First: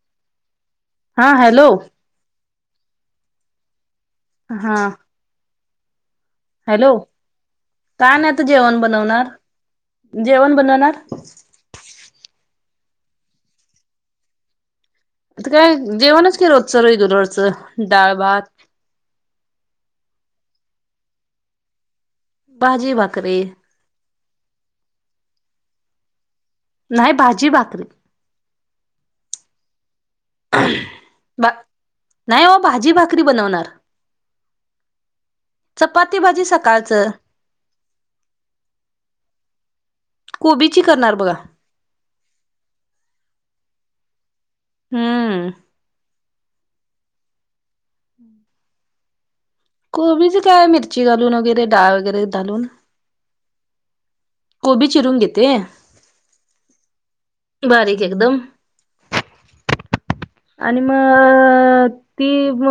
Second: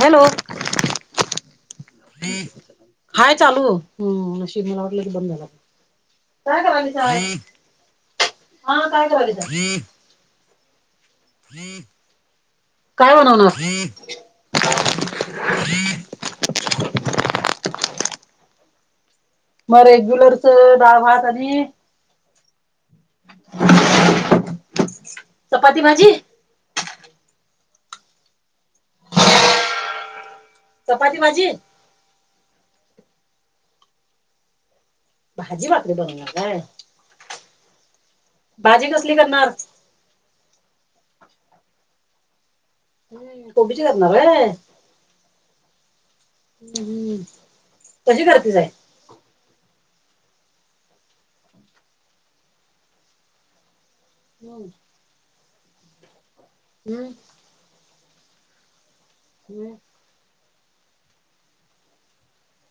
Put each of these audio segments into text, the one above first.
Hello! हा hello! Hi चालू हम् नशीब हा मला वाटलं की बंद झाला. काय हॅलो करालीसाय काय नाही आता जेवण हा काय बनवणार करालीसाय. जेवण बनवणार. काय बनवणार? आता काय जेवणच कि रोजच रेग्युलरच डाळ भात मग रेग्युलर डाव भात आणि- भाजी भाकरी. चपाती भाजी. नाही भाजी भाकरी. [inaudible] चपाती भाजी भात नाही हो भाजी भाकरी बनवणार. भाजी भाकरी चपाती बनवणार भाजी काय सकाळचं. भाजी कसली करणार. कोबी ची करणार बघा. हम्म कोबीची करणार हाय. हा अ. हम्म कशी करतीच आहे. कोबीची काय मिरची घालून वगैरे डाळ वगैरे घालून. हम्म कोबी चिरून घेते. हम्म. बारीक एकदम. हम्म. आणि म ती म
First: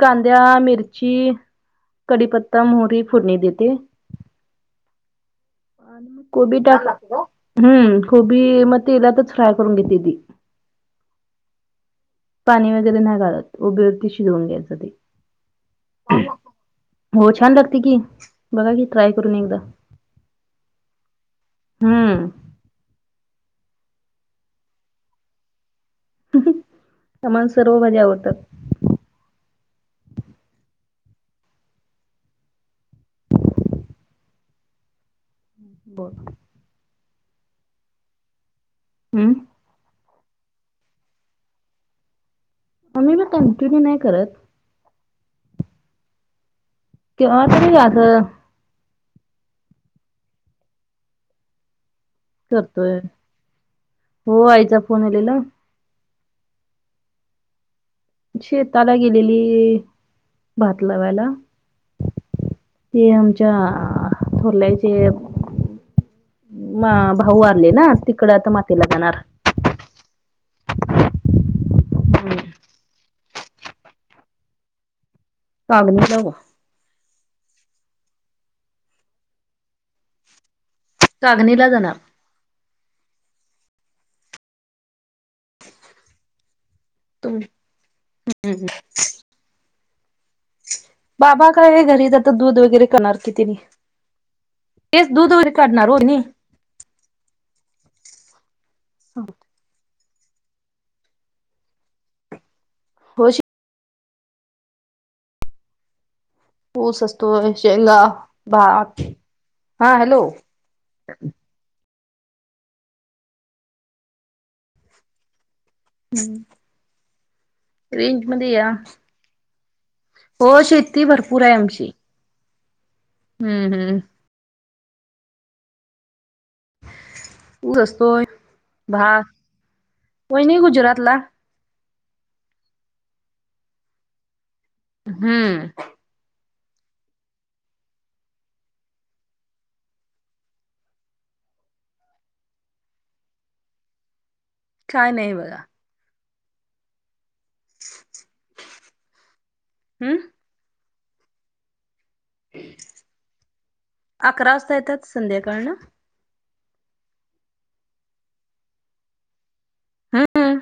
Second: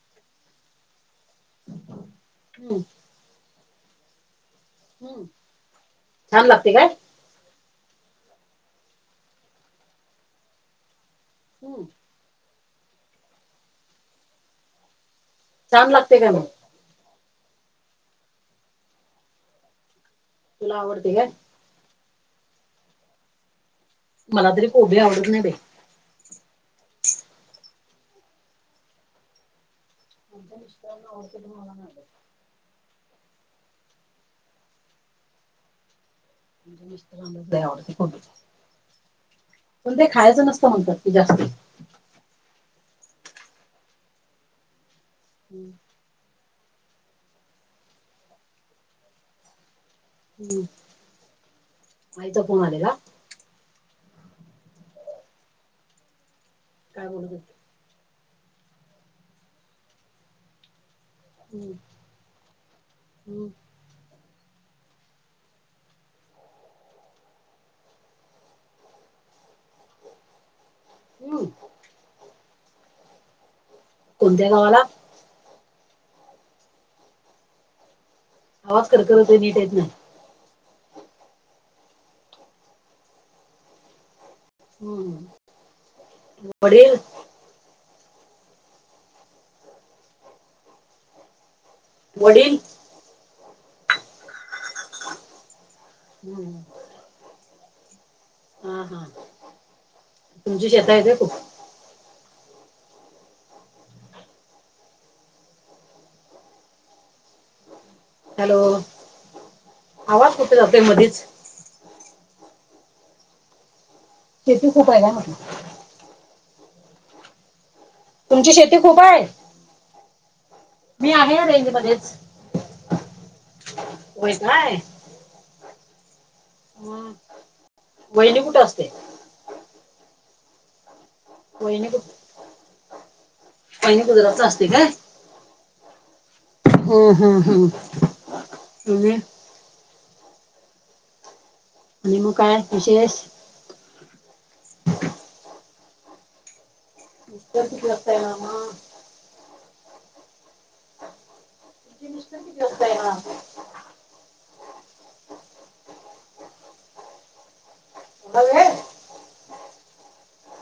कांद्या मिरची. कडीपत्ता मोहरी फोडणी देते. हम्म. छान कोबी लागते काय टाकला हम्म गोबी म इलाातच फ्रय करून घेते ती. हम. पाणी वगैरे नाही घालत उभेवरती शिजवून घ्याच ते. छान लागते का मग. हो छान लागते की बघा की ट्राय करून एकदा. तुला आवडते काय. हम्म. मला तरी कोभी आवडत नाही बेई. हम्म समान सर्व भाज्या आवडतात. अजन इ र्ती मणाण. बर. म्हणजे मिस्त्रां द [unintelligible] हम्म. पण ते खायचं नसतं म्हणतात की जाती. आम्ही बी कंटिन्यू नाही करत. हम्म. ते तरी आलं. हम. करतोय हो आईचा फोन आलेला. काय बोलत होती. शेताला गेलेली भात लावायला. होते. ते हम्म. आमच्या थोरल्या आईचं एक. म भाऊ वारलेला तिकडे आता मातीला जाणार. हम. कोणत्या गावाला. कागणी ला वो. आवाज खर खरं नीट येत नाय. कागनीला जाणार. हम्म बर. तुम्ही हम हम. बाबा काय घरीच आता वडील दूध वगैरे करणार कि तिनी. तेच दूध उरी काढणार ओ हेनी. हा हा हा तुमची शेत येते खूप. होश ऊस असतो, शेंगा, हॅलो भात, हा हॅलो आवाज कुठे जातोय मधीच शेती खूप आहे काय म्हटलं? हम्म. रेंज मध्ये तुमची या. शेती खूप आहे हो शेती मी भरपूर आहे रेंज आमची. मध्येच हम्म हम्म. व्हय काय? ऊस असतोय वहिणी कुठे असते? हो नाही गुजरात ला. वहिने कु पहिने गुजराता असते का. हम्म. हम् हम् हम् त आणि मग काय विशेष. काय नाही बघा. इ त ग असतय नाम. हम्म. [unintelligible] अकरा वाजता येतात संध्याकाळ ना. ब आहे. हम्मम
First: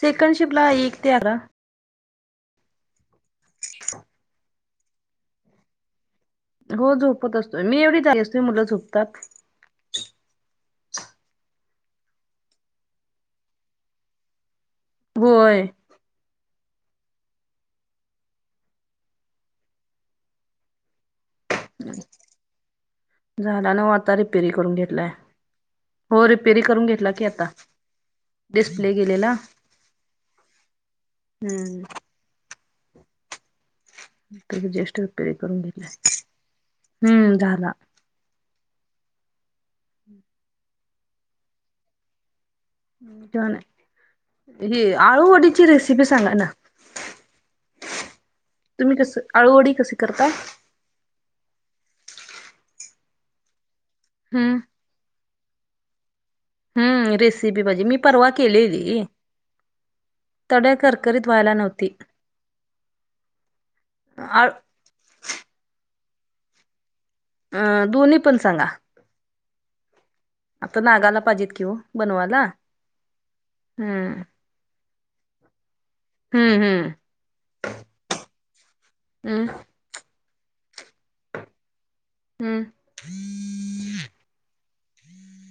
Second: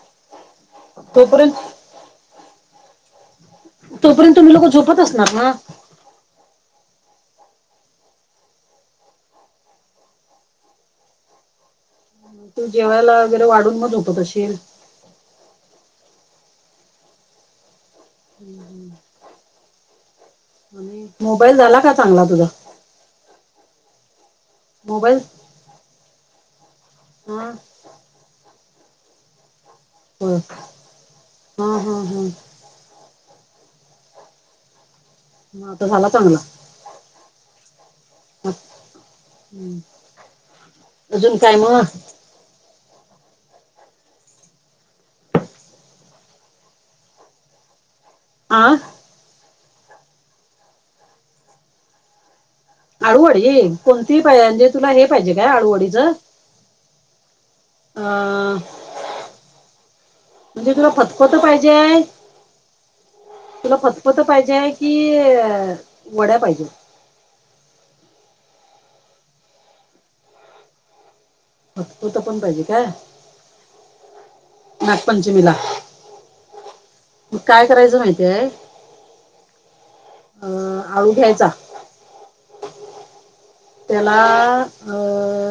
सेकंड शिपला आहे एक ते आला. तोपर्यंत तोपर्यंत तुम्ही लोक झोपत असणार ना. हो झोपत असतो मी एवढी जागी असते मुलं झोपतात. तू जेवायला वगैरे वाढून मच होतो तशील. होय. मोबाईल झाला का चांगला तुझा? झाला न आता रिपेरी करून घेतलाय मोबाईल हो रिपेरी करून घेतला. आता हा डिस्प्ले गेलेला. हो हा हा हम्म हा. त जेस्. ह त झाला चांगला. हम्म झाला. अजून काय मग. ठछन आहे ही आळूवडीची रेसिपी सांगा ना [inaudible] आ. तुम्ही कसं आळूवडी कशी करताय. आळूवडी कोणती पाहि हम्म म्हणजे तुला हे पाहिजे काय आळूवडीचं? हम्म रेसिपी भाजे मी परवा अ केले ती. म्हणजे तुला फतपत व्हायला पाहिजे नव्हती तुला फतपत आळ पाहिजेय. कि वड्या पाहिजे. अ दोन् पण सांगा. आता नागायला पाहिजेत कि ओ फतपत पण बनवायला पाहिजे काय हम्म नागपंचमीला हम्म हम्म मग काय करायचं माहितीय हम्म अ आळू घ्यायचा हम्म त्याला अ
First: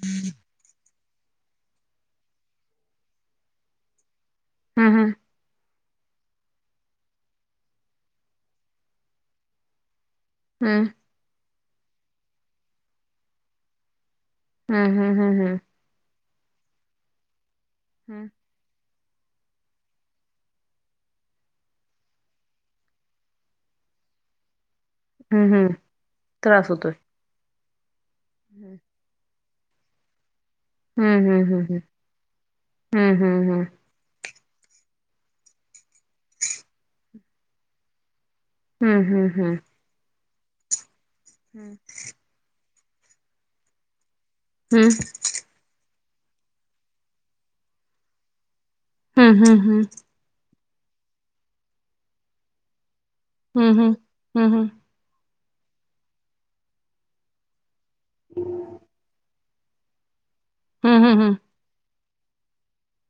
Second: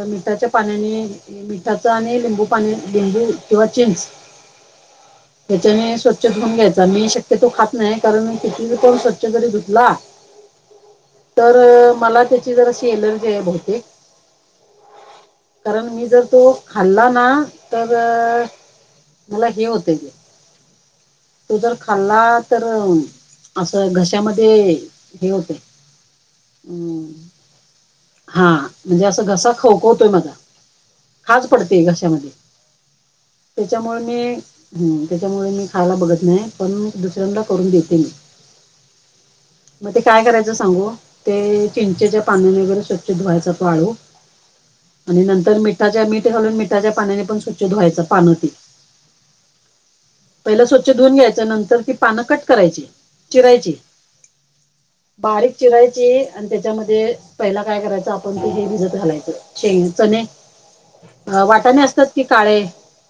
मिठाच्या पाण्याने मिठाच आणि लिंबू पाणी लिंबू किंवा चिंच हम् हम हच्याने स्वच्छ धुऊून घ्यायचा मी शक्यतो खात नाही कारण किती कोण स्वच्छ जरी धुतला हम् तर मला त्याची जराशी एलर्जी आहे बहुतेक हम् हम्म हम् हम कारण मी जर तो खाल्ला ना तर मला हे होतय ते तो जर खाल्ला तर असं घशामध्ये हे होतय हम्म हम्म त्रास होतोय हम्म हा हम्म म्हणजे असं घसा खवखवतोय माझा. हम्म खाज हम्म पडते घशामध्ये हम्म हम्म हम्म त्याच्यामुळे मी हम त्याच्यामुळे मी खायला बघत नाही पण दुसऱ्यांंन करून देते मी हम्म हम्म हम् मग ते काय करायचं सांगू ते चिंचेच्या पाण्याने वगैरे स्वच्छ धुवायच तो आळू आणि नंतर मिठाच्या मीठ घालून मिठाच्या पाण्याने पण स्वच्छ धुवायचं पानं ती हम्म हम्म हम् पहिल स्वच्छ धुवून घ्यायच् नंतर ती पानं कट करायची चिरायची हम्म हम्म हम्म बारीक चिरायची आणि त्याच्यामध्ये पहिला काय करायचं आपण ते हे भिजत घालायचं. शेंग चणे हम्म हम्म वाटाणे असतात की काळे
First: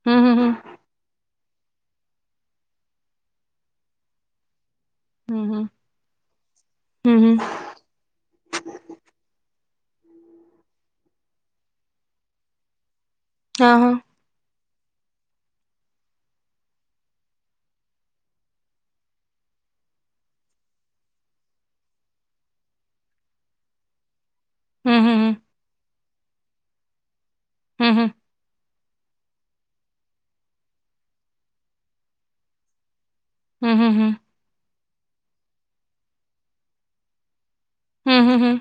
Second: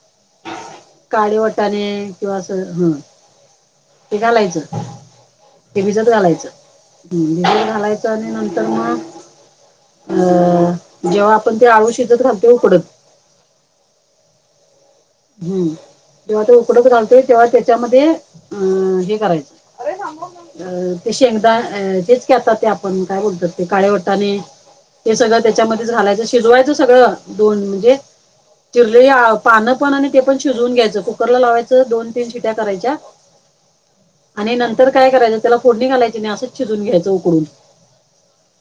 हम् हम हम काळे वटाणे किंवा अस ह ते घालायचं हम्म हे भिजत घालायचं हम्म हम्म भिजत घालायचं आणि नंतर मग, अ जेव्हा आपण ते आळू शिजत घालतो की उकडत हा हा हम्म जेव्हा त उकडत घालतोय तेव्हा त्याच्यामध्ये हे घालायचं अ ते शेंगदा आ तेच की आता ते आपण काय बोलतात ते काळे वटाणे हे हम्म सगळं त्याच्यामध्येच घालायचं शिजवायचं सगळं दोन म्हणजे हम्म हम्म चिरलेले पानं पण आणि ते पण शिजवून घ्यायचं कुकरला लावायचं दोन तीन शिट्या करायच्या. हम् हम हम आणि नंतर काय करायचं त्याला फोडणी घालायची नाही असंच शिजवून घ्यायचं उकडून हम् हम हम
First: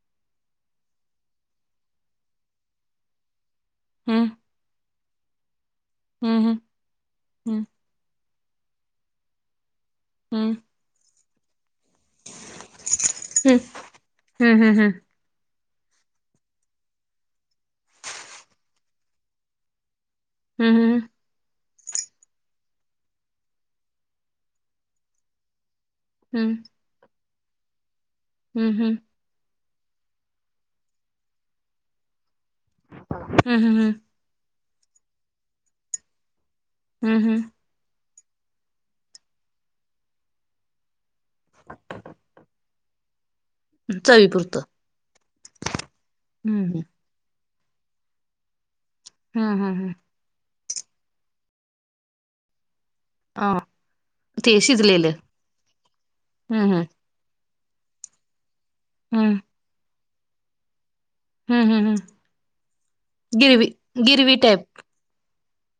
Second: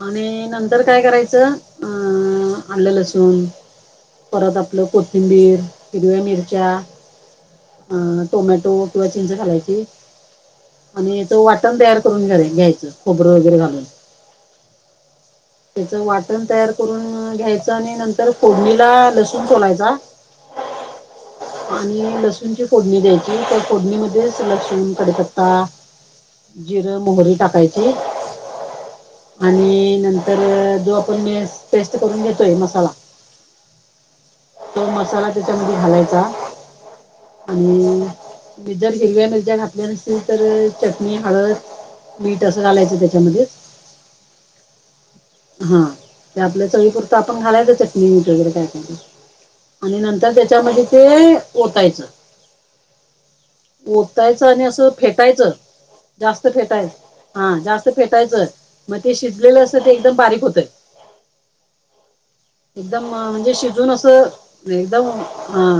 आणि नंतर काय करायचं अ आलं लसूण परत आपलं कोथिंबीर, हिरव्या हम्म हम्म हम्म हम्म हम्म हम्म हम्म हम्म मिरच्या, अ टोमॅटो किंवा चिंच घालायची. हम्म आणि याच वाटण तयार करून घ घ्यायचं खोबरं वगैरे घालून. त्याचं वाटण तयार करून घ्यायचं आणि नंतर फोडणीला लसूण सोलायचा. हम् हम आणि लसूणची फोडणी द्यायची तर फोडणी मध्येच लसूण, कडीपत्ता, जिरं, मोहरी टाकायची, हम् हम् आणि नंतर जो आपण मेन पेस्ट करून घेतोय मसाला हम् हम हम् तो मसाला त्याच्यामध्ये घालायचा हम् हम आणि जर हिरव्या मिरच्या घातल्या नसतील तर, चटणी, हळद, मीठ असं घालायचं त्याच्यामध्ये चवीपुरतं हा ते आपलं चवीपुरतं आपण घालायचं चटणी, मीठ वगैरे, काय हम्म हम्म काय आणि तर त्याच्यामध्ये ते ओतायचं अ ओतायचं ते आणि असं शिजलेलं फेटायचं जास्त हम्म हम्म फेटायचं हा जास्त फेटायचंय मग ते हम्म शिजलेले असं ते एकदम बारीक होतय हम् हम् हम एकदम म्हणजे शिजून असं गिरवी टाईप एकदम हा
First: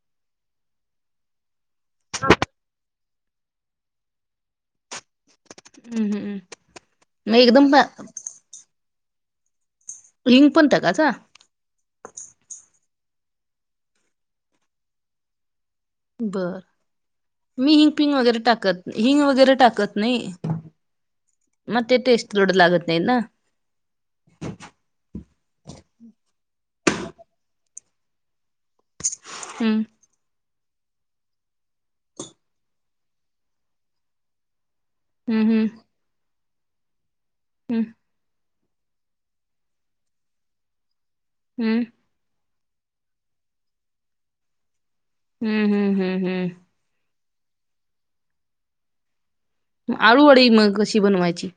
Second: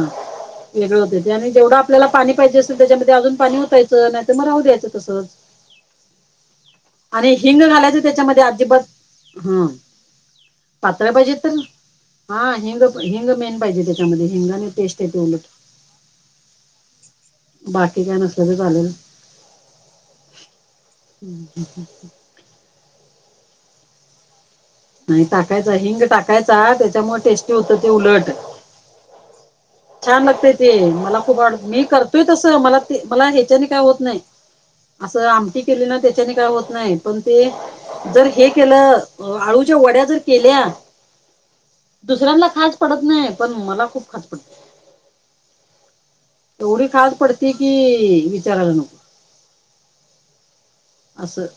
वेगळं होत ते आणि जेवढं आपल्याला पाणी पाहिजे असेल त्याच्यामध्ये अजून पाणी ओतायच च नाही तर मग राहू द्याचं तसच हम्म हम्म आणि मग हिंग एकदम घालायचं त्याच्यामध्ये अजिबात हम हिंग पण टाकायचा पातल्या पाहिजेत हा हिंग हिंग मेन पाहिजे त्याच्यामध्ये हिंगाने टेस्ट आहे ते उलट बर मी बाकी हिंगपिंग काय वगैरे नसलं तर टाकत चालेल हिंग वगैरे टाकत नाही हम्म हम ते टेस्ट थोडं लागत नाही ना नाही टाकायच हिंग टाकायचा त्याच्यामुळे टेस्टी होत ते उलट हम्म छान लागतेय ते मला खूप आवड मी करतोय तसं मला ते मला ह्याच्याने काय होत नाही असं आमट हम्म केली ना त्याच्याने काय होत नाही पण ते हम् जर हे केलं आळूच्या वड्या जर केल्या हम्म दुसऱ्यांना खास पडत नाही पण मला खूप खास पडत हम्म हम्म हम्म हम्म तेथोडी खात पडती की विचाराला न आळूवाडी मग कशी असं बनवायची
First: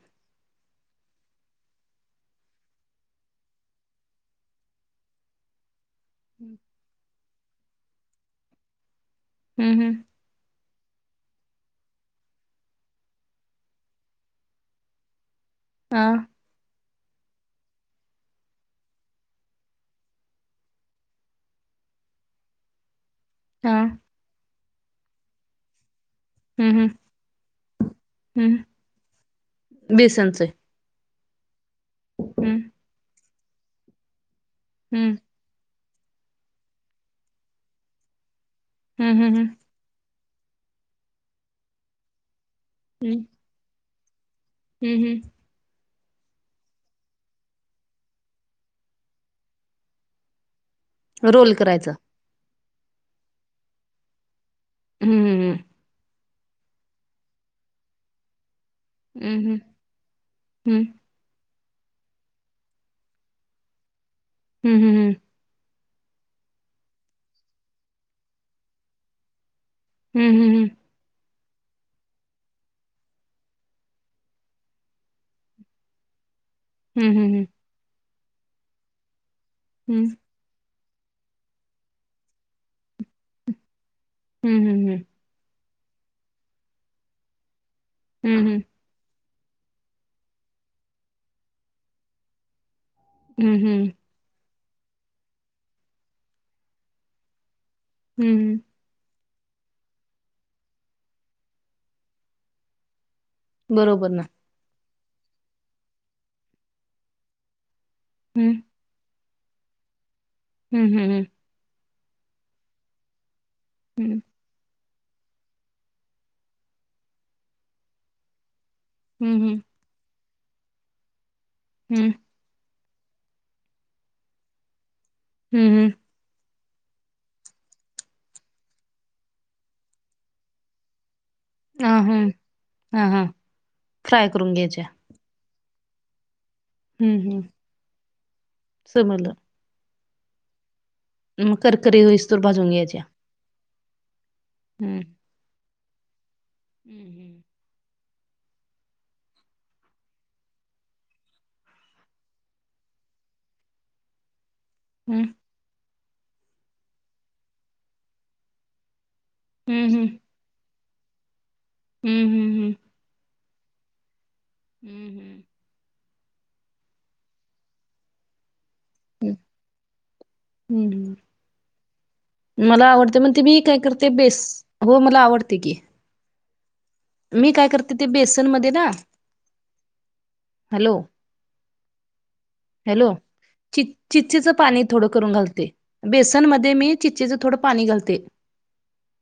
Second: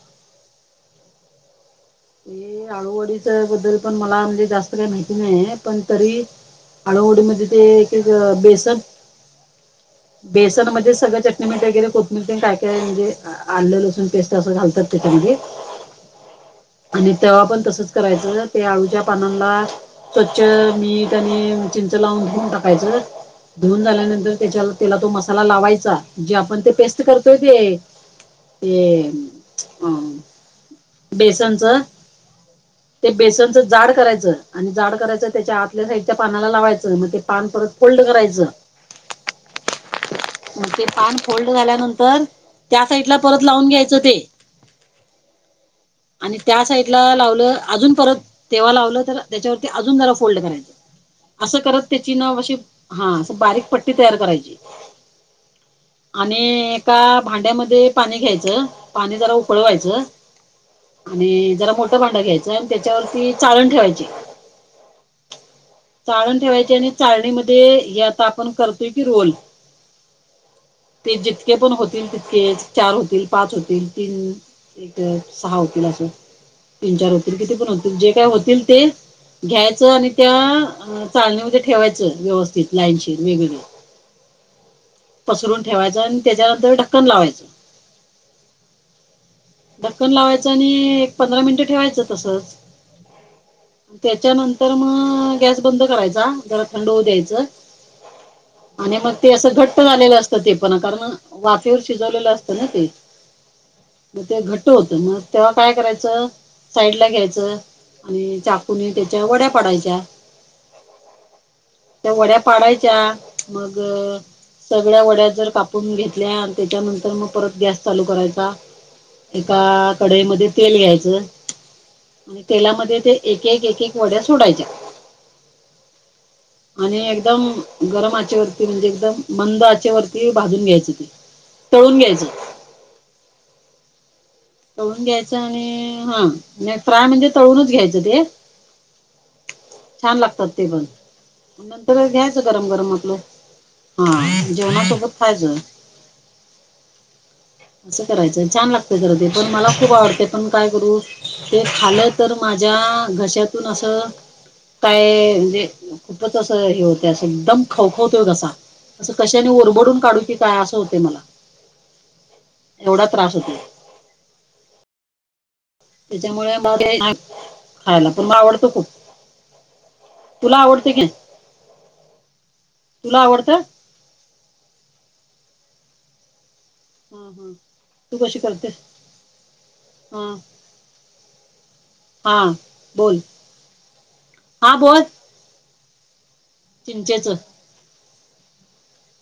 हे आळूवडीच्या बद्दल पण मला म्हणजे जास्त काही माहिती नाही पण तरी आळूहडी मध्ये ते एक बेसन हम् हम् बेसनमध्ये सगळं चटणी मट वगैरे कोप मिळते काय काय म्हणजे आलं लसूण पेस्त असं घालतात त्याच्यागे हं आणि तवा पण तसच करायचं ते आळूच्या पानांला स्वच्छ मी त्यानी चिंच लावून घेऊन टाकायचं हा धुऊन झाल्यानंतर त्याच्या तेला तो मसाला लावायचा जे आपण ते हम्म हम्म पेस्ट करतोय ते हम्म ते अ बेसनच ह् ते बेसनचं जाड करायचं आणि जाड हम्म करायच त्याच्या आतल्या साईडच्या पानाला लावायचं मग ते पान परत फोल्ड करायचं हम् हम हम मग ते पान फोल्ड झाल्यानंतर त्या साईड ला हम्म परत लावून घ्यायचं ते हम्म हम्म आणि त्या साईडला लावलं अजून परत तेव्हा लावलं तर त्याच्यावरती अजून जरा फोल्ड करायचं रोल असं करत करायचा त्याची ना अशी हा अस बारीक पट्टी तयार करायची हम्म हमम आणि एका भांड्यामध्ये पाणी घ्यायचं पाणी जरा हम्म उकळवायचं हम्म आणि जरा मोठं भांडं घ्यायचं आणि त्याच्यावरती चाळण ठेवायची हम् हम् हम चाळण ठेवायची आणि चाळणीमध्ये हे आता आपण करतोय की रोल हम् हम् हम ते जितके पण होतील तितके चार होतील पाच होतील तीन एक सहा वकिला असं तीन हम्म चार हम्म होतील हम्म किती पण होतील जे काय होतील ते घ्यायचं आणि हम्म त्या चालणीमध्ये ठेवायचं व्यवस्थित लाईनशीर वेगळे हम् हम् हम पसरून ठेवायचं आणि त्याच्यानंतर ढक्कन लावायचं हम् हम् ढक्कन लावायचं आणि एक पंधरा मिनिटं ठेवायचं तसंच हम्म. हम्म. त्याच्यानंतर मग गॅस बंद करायचा. जरा थंड होऊ द्यायचं. हम्म. आणि मग ते असं घट्ट झालेलं असतं ते पण कारण, वाफेवर शिजवलेलं असतं ना ते. बरोबर ना घट होत मग तेव्हा काय करायच साईड ला घ्यायचं आणि हम्म चाकून ते वड्या पडायच्या. हम् हम् हम त्या वड्या पाडायच्या मग सगळ्या वड्या जर कापून घेतल्या त्याच्यानंतर मग परत गॅस चालू करायचा. हम्म हम्म एका कडईमध्ये तेल घ्यायचं. हम्म आणि तेलामध्ये ते एक, एक, एक, एक वड्या सोडायच्या. हम्म, हम्म. आणि एकदम गरम आचेवरती म्हणजे एकदम मंद आचे वरती भाजून घ्यायचे ते. आ तळून घ्यायचं हम. हा. हा. फ्राय करून घ्यायचं. तळून घ्यायचं आणि हा, नाही फ्राय हम्म म्हणजे हम्म तळूनच घ्यायचं ते. समजलं. छान लागतात ते पण मग करकरी नंतरच घ्यायचं होईस्तोवर गरम भाजून गरम घ्यायच्या आपलं. हा जेवणा हम्म सोबत खायच. [inaudible] असं करायचं. छान लागत खरं ते, पण मला खूप आवडते, पण काय करू ते खाल्ल तर तर माझ्या घश्यातून असं [inaudible] काय म्हणजे खूपच असं हे होत असं एकदम खवखवतोय घसा. असं कशाने हम्म ओरबडून हम्म काढू की काय असं होते मला. हम्म. हम्. हम्. एवढा त्रास होतो. [inaudible] त्याच्यामुळे मग नाही मिळत खायला पण मग आवडत खूप. हम्म तुला आवडते कि हम्म मला आवडते म्हणजे मी काय करते बेस हो मला आवडते की. हा मी हा काय करते ते तू कशी बेसनमध्ये करतेस ना, हा हॅलो हा हॅलो, बोल चि चिचेचं हा पाणी बोल थोडं करून घालते. बेसन मध्ये मी चिंचेचं चिचेचं थोडं पाणी घालते.